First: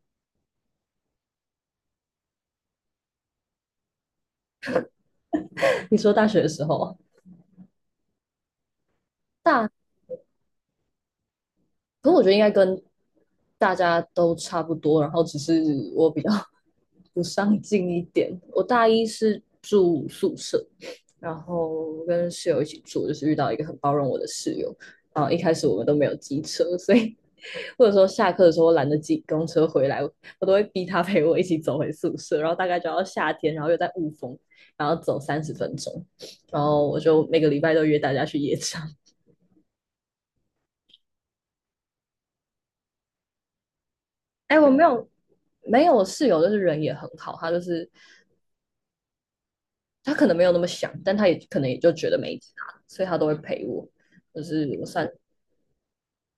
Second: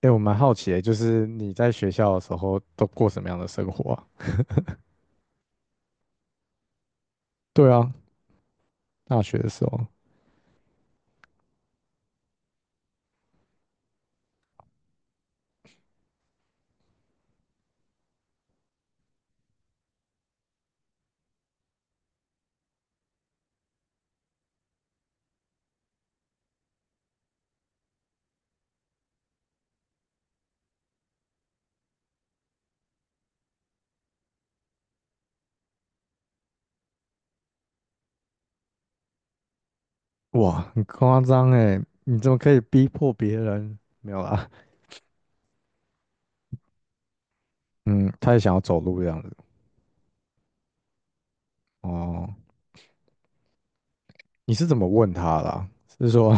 哎，我蛮好奇的，就是你在学校的时候都过什么样的生活啊？你说大学的时候，对啊，大学的时大，候，可是我觉得应该跟大家都差不多，然后只是我比较 不上进一点。我大一是住宿舍，然后跟室友一起住，就是遇到一个很包容我的室友。然后一开始我们都没有机车，所以或者说下课的时候我懒得挤公车回来，我都会逼他陪我一起走回宿舍。然后大概就要夏天，然后又在雾峰，然后走30分钟。然后我就每个礼拜都约大家去夜场。哇，很夸张哎，你怎么可以逼迫别人？没有啦，哎，我没有没有，我室友就是人也很好，他就是嗯，他也想要走路这样子。他可能没有那么想，但他也可能也就觉得哦，没差，所以他都会陪我。就你是是怎么我算问他啦？是说，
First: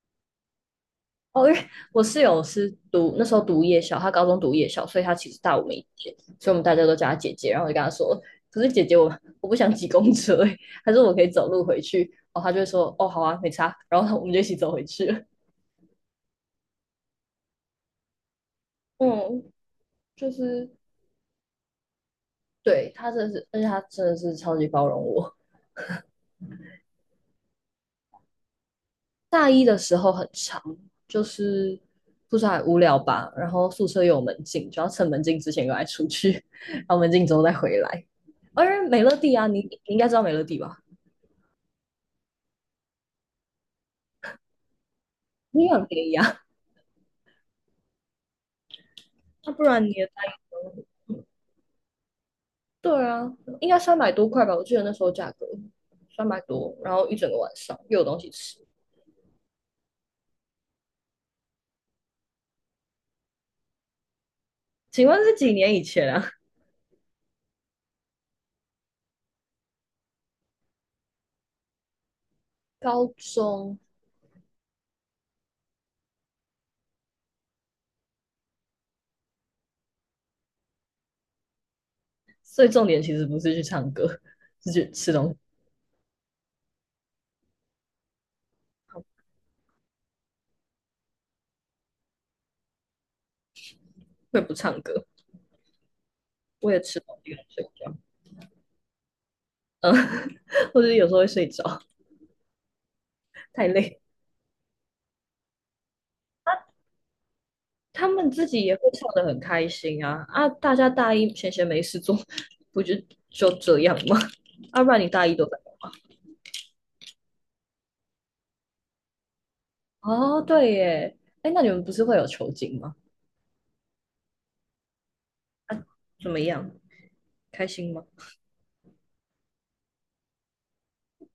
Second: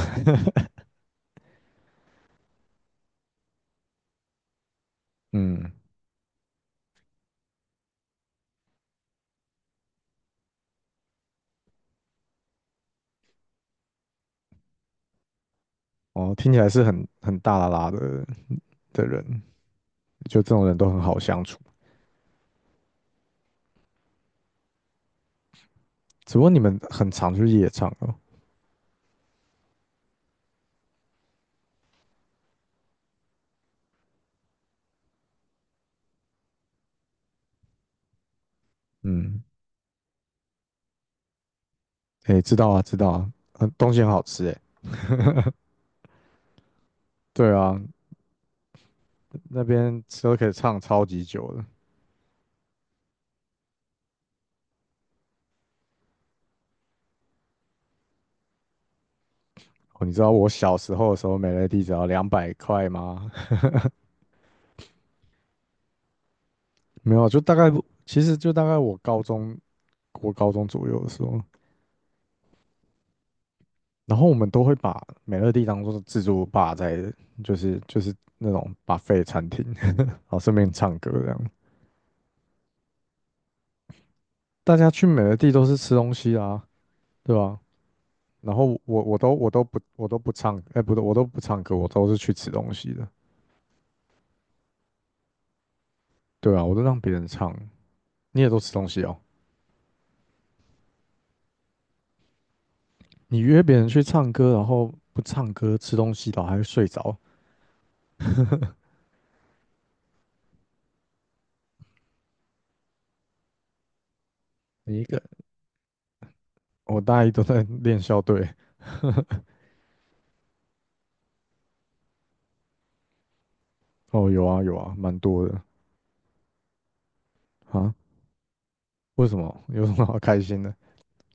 哦，因为我室友是读那时候读夜校，他高中读夜校，所以他其 实大我嗯，们一届，所以我们大家都叫他姐姐。然后我就跟他说，可是姐姐我不想挤公车、他说我可以走路回去。哦，他就会说哦好啊，没差。然后我们就一起走回去了。哦，听起来是很大啦啦的人，嗯，就就这种是人都很好相处。对他真的是，而且他真的是超级包容我。只不过你们很常去夜场哦。大一的时候很长，就是不知道无聊吧，然后宿舍又有门禁，就要趁门禁之前赶快出去，然后门禁之后再回来。而美乐蒂嗯，啊，你应该知道美乐蒂吧？哎，知道啊，知道啊，很东西很好吃哎。你也很便宜啊，对啊，那那不然你边也大吃一都可以唱个。超级久的。对啊，应该300多块吧？我记得那时候价格三百多，然后一整个晚上又有东西吃。哦，你知道我小时候的时候，美乐蒂只要200块吗？请问是几年以前啊？没有啊，就大概，其实就大概我高中左右的时候，高中，然后我们都会把美乐蒂当做自助吧在，就是那种 buffet 餐厅，然后顺便唱歌这样。所以重点其实不是去唱歌，是大家去去吃美东乐西。蒂都是吃东西啊，对吧？然后我都不唱，哎、不对，我都不唱歌，我都是去吃东西的。会不唱歌，对啊，我我也都吃让别东人西跟唱，睡觉。你也都吃东西哦。嗯，或者有时候会睡着，你约太别人累。去唱歌，然后不唱歌吃东西，然后还会睡着，他们自己也会唱得很开心啊啊！大家大一闲闲没事做，不就这样吗？啊，不你然一你个，大一都在我大一都在练校队。哦，对耶，哎，那你们不是会有酬金吗？哦，有啊有啊，蛮多的怎么样？开心啊。吗？为什么？有什么好开心的？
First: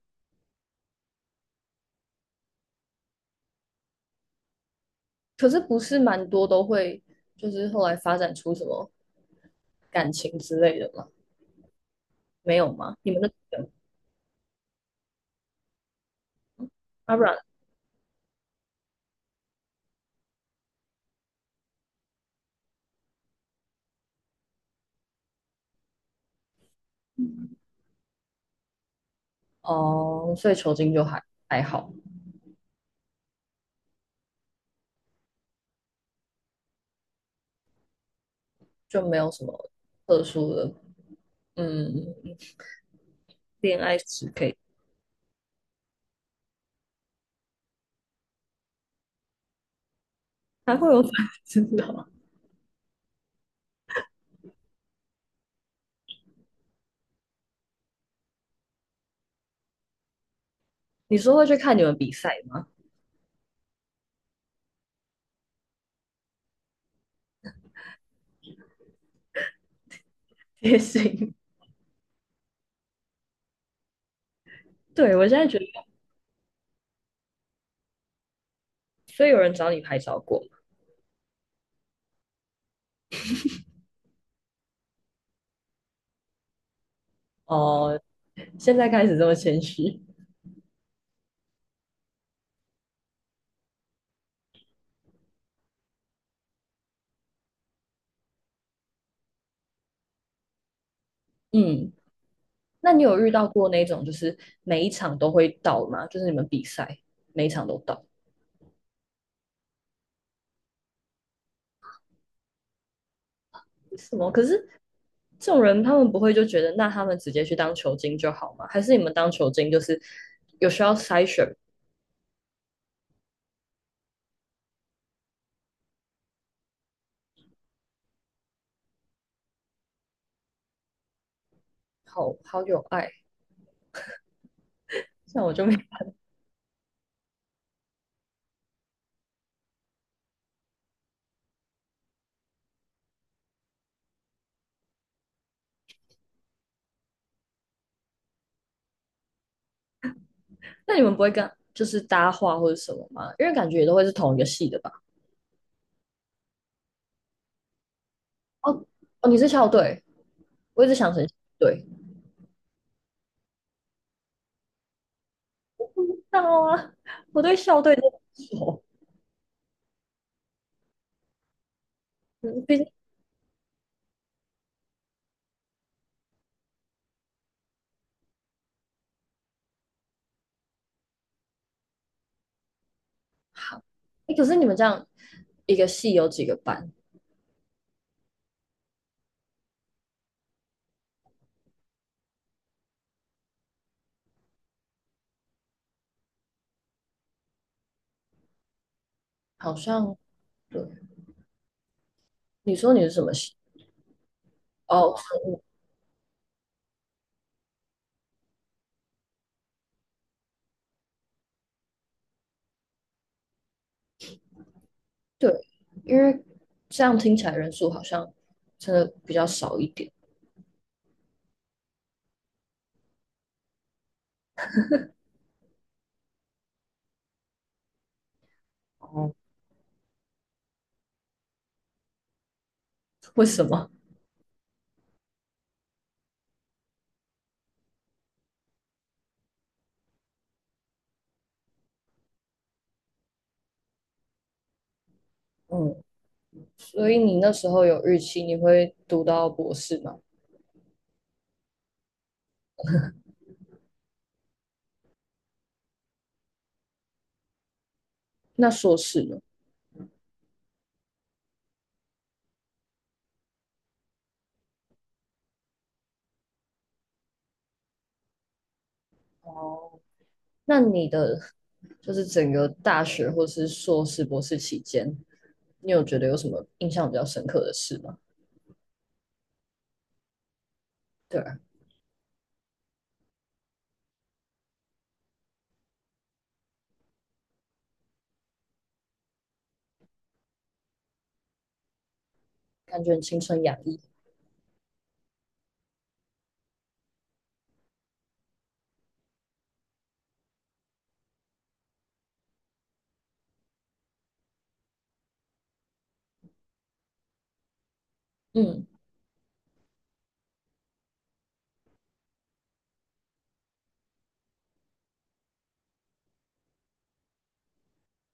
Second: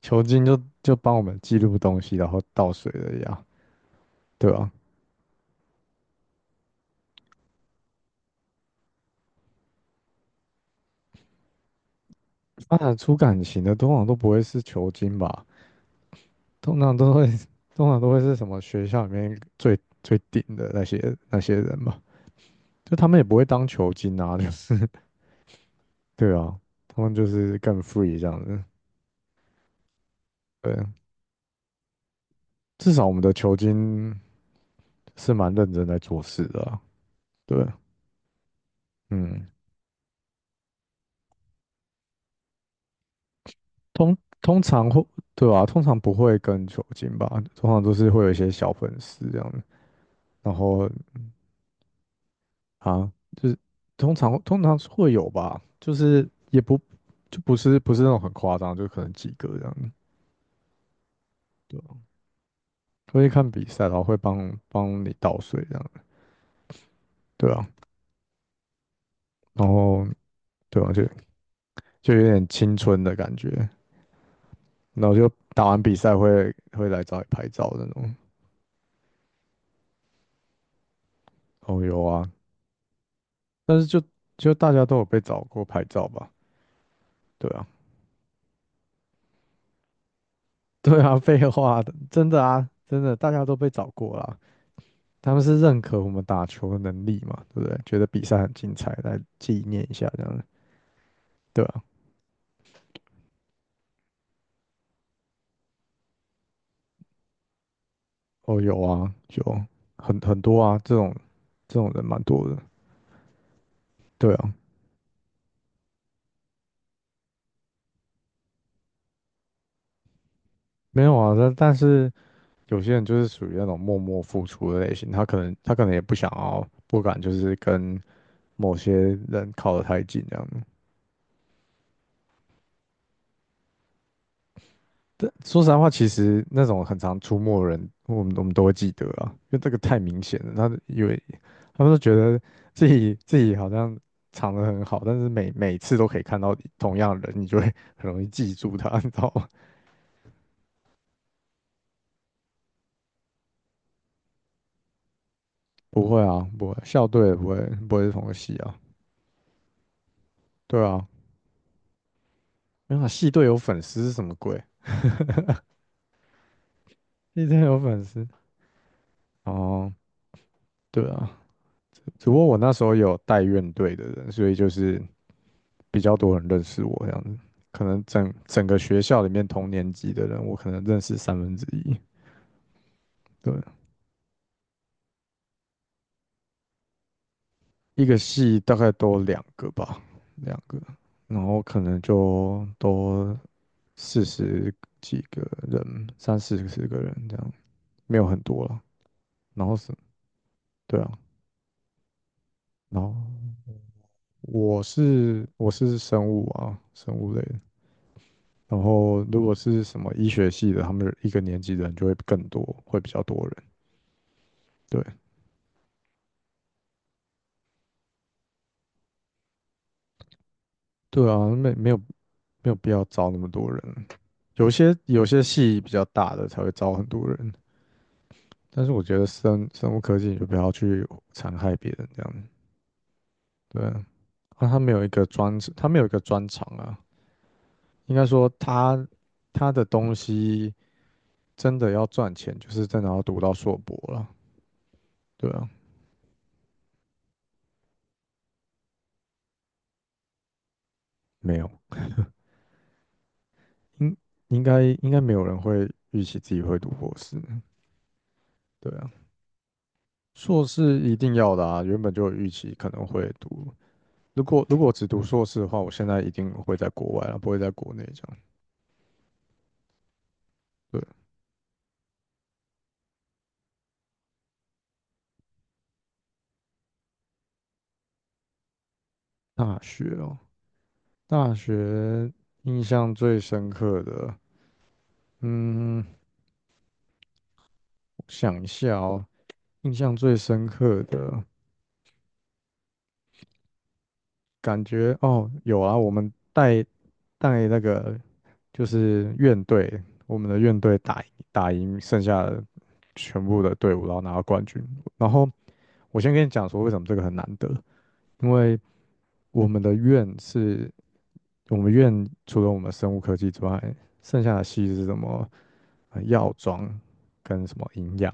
球经就帮我们记录东西，然后倒水的呀，对啊。可是不是蛮多都会，就是后来发展出什么感情之类的吗？没有发展吗？你出们的，感情的通常都不会是球经吧？通常都啊，不会，然通常都会是什么学校里面最顶的那些人吧？就他们也不会当球经啊，就是 对啊，他们就是更 free 这样子。哦，所以酬对，金就还还好，至少我们的球经是蛮认真在做事的啊对，就没有什嗯。么特殊的，嗯，恋爱通史可以。通常会，对吧、通常不会跟酒精吧，通常都是会有一些小粉丝这样，然 还后会有粉丝哦。啊，就是通常是会有吧，就是也不就不是那种很夸张，就可能几个这样，你说会去看对你们啊，比赛吗？会看比赛，然后会帮帮你倒水这样，对啊，然后 也对啊，就行。就有点青春的感觉，然后对，我就现在觉得，打完比赛会来找你拍照那种，所以有人找你拍照过吗？哦有啊，但是就大家都有被找过拍照吧。对啊。哦，现在开始这么谦虚。对啊，废话的，真的啊，真的，大家都被找过啦。他们是认可我们打球的能力嘛，对不对？觉得比赛很精彩，来纪念一下这样的。对啊，嗯，那你有遇到过那种就是每一场都会到吗？就是你们比赛每一场都到？哦，有啊，有很多啊，这种人蛮多的。为什么？对可啊，是这种人他们不会就觉得，那他们直接去当球精就好吗？还是你们当球精就是有需要没有筛啊，选？但是有些人就是属于那种默默付出的类型，他可能也不想要，不敢就是跟某些人靠得太近这样。好好有爱，但像我说就实没。在话，其实那种很常出没的人，我们都会记得啊，因为这个太明显了。他因以为他们都觉得自己好像藏得很好，但是每次都可以看到同样的人，你就会很容易记住他，你知道吗？那你们不会跟就是搭话或者什么吗？因为感觉也都会是同一个系的吧？不会啊，不会，校队也不会是同个系啊，哦哦，你是校队，对我一直啊，想成校队 没有啊，系队有粉丝是什么鬼？知道啊，我系对队有校队粉都不丝熟，哦，对啊，只不过我嗯那毕时竟候有带院队的人，所以就是。比较多人认识我这样子，可能整个学校里面同年级的人，我可能认识1/3。对，好，哎，可是你们这样一个系有几个班？一个系大概多两个吧，两个，然后可能就多40几个人，三四十个人这样，没有很多了。然好后是，像对，对啊，你说然你是后什么系？我哦，生是物我是生物啊，生物类的。然后如果是什么医学系的，他们一个年级的人就会更多，会比较多人。对，对，因为这样听起来人数好像真的比较少一点。对啊，没有必要招那么多人。有些系比较大的才会招很多人，但是我觉得哦，生物科技你就不要去残害别人这样子。为什对么？啊，啊他没有一个专长啊。应该说他的东西真的要赚钱，就是真的要读到硕博了。对啊，嗯，所以你那时候有预期你会读到博士吗？没有，应应该没有人会预期自己会读博士。那对硕啊，士呢？硕士一定要的啊，原本就有预期可能会读。如果我只读硕士的话，我现在一定会在国外了，不会在国内这样。哦，那对，你的就是整个大学或是硕士、博士期间，你有觉得有什么印象比较深刻的事吗？大学哦，对大啊，学印象最深刻的，嗯，我想一下哦，印象最深刻的感觉很青春洋溢。感觉哦，有啊，我们带那个就是院队，我们的院队打赢剩下的全部的队伍，然后拿到冠军。然后我先跟你讲说为什么这个很难得，因为嗯我们的院是，我们院除了我们生物科技之外，剩下的系是什么？药妆跟什么营养？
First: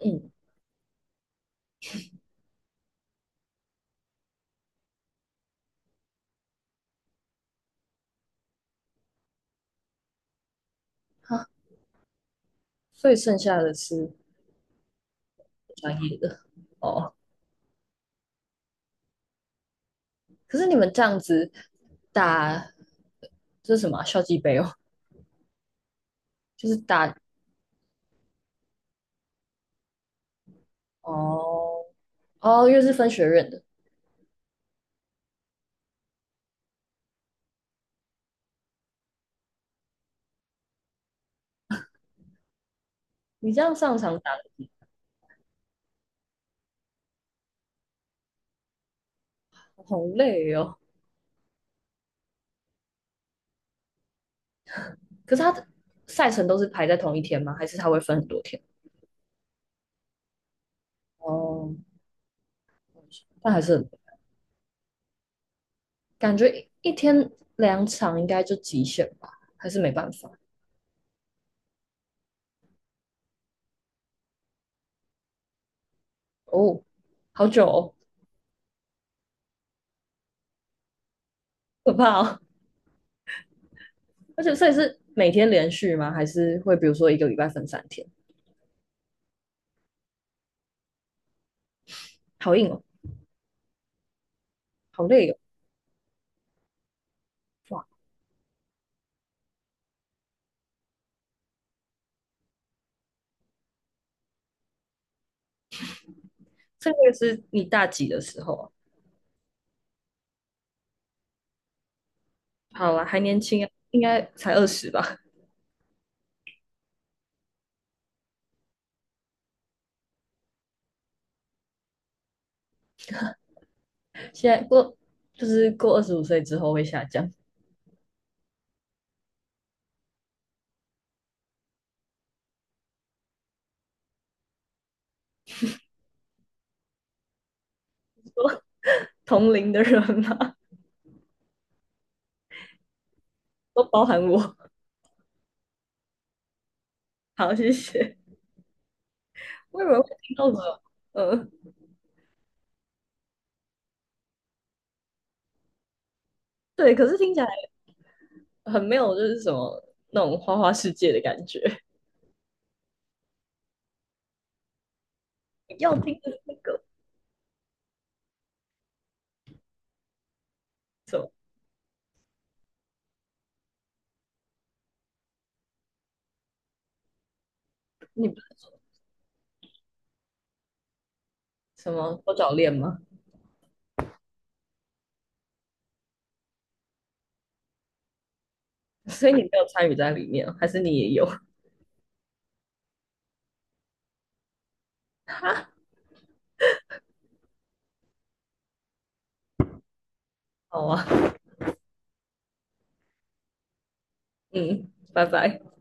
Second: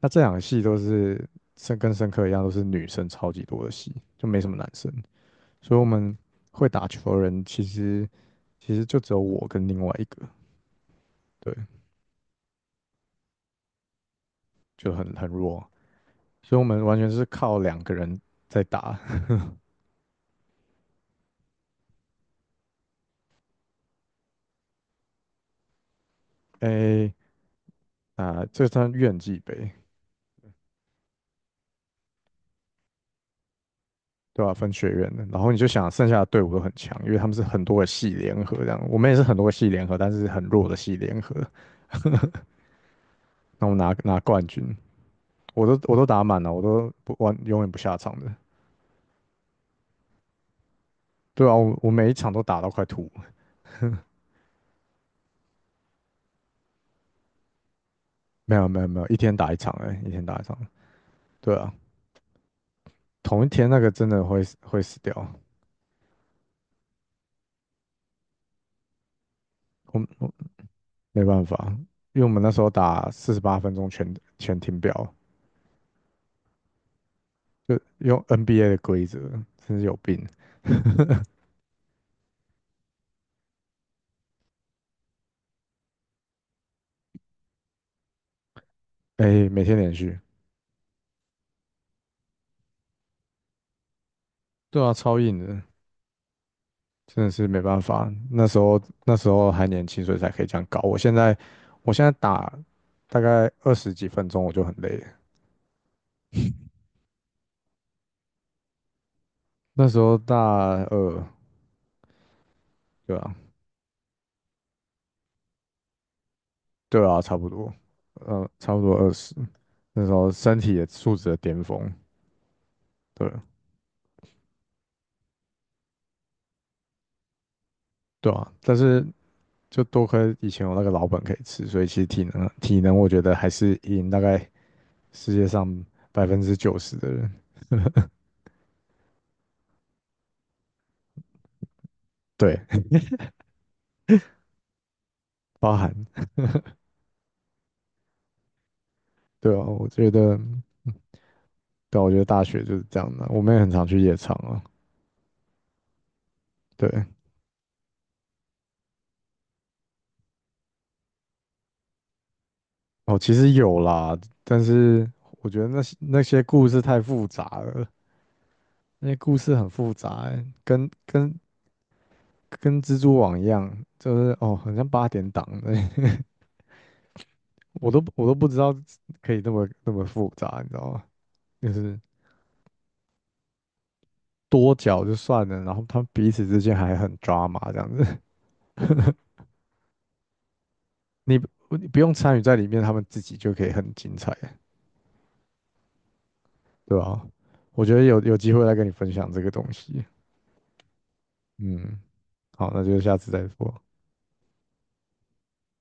那这两个系都是生跟生科一样，都是女生超级多的系，就没什么男生。所以我们会打球的人，其实就只有我跟另外一个，好，对，所以剩下的是就很弱。专业的所以我们完全哦。是靠两个人在打。可是你们这样子打这是什么啊校际杯哦，就是诶、打啊、这算院际杯，哦哦，因为是分学院的，对吧、分学院的，然后你就想剩下的队伍都很强，因为他们是很多个系联合这样，我们也是很多个系联合，但是很弱的系联合，你这那我样们拿上场拿打得冠几军，我都打满了，我都不完永远不下场的，好累哦。对啊，我每一场都打到快吐，可是他的赛程都是排在同一天吗？还是他会分很多没天？有没有没有，一天打一场，对啊，哦，同一但还天是那很个真的会死掉，感觉一天两场应该就极限吧，还是没我办法我没办法，因为我们那时候打48分钟全停表，哦，好久就哦，用 NBA 的规则，真是有病，可怕哦！而且所以是每天连续吗？还是会比如说一个礼拜分三天？哎、每天连续。好硬哦，对啊，好超累哦，硬的，真的是没办哇！法。那时候还年轻，所以才可以这样搞。我现在打大概20几分钟我就很累了。这个是你大几的时候啊？那时候大二，好啦，对还啊，年轻啊，应该才二十吧。对啊，差不多，差不多二十。那时候身体也素质的巅峰，对现在过就是过25岁之后会下降，对啊。但是就多亏以前有那个老本可以吃，所以其实体能我觉得还是赢大概世界上90%的人，同龄的人嘛，对，都包含我。包含好，谢谢。对啊，我以我为会觉听得。到什么，嗯，对啊我觉得大学就是这样的啊，我们也很常去夜场啊。对，对，可是听起来很没有就是什么那种花花世界的感觉。哦，其实有啦，但是我觉得 那要些听那的些那故事个，太复杂了，那些故事很复杂欸，跟蜘蛛网一样，就是哦，很像八点档的，我都不你知道可以那么复杂，你知道吗？就什是么多角恋吗？多角就算了，然后他们彼此之间还很抓马这样子，所以 你没有参与在里面，还是你也有？你不你不用参与在里面，他们自己就可以很精彩。对吧？我觉得有机会来跟你分享这个东西。好啊，嗯，好，那就下次再说。嗯，拜拜。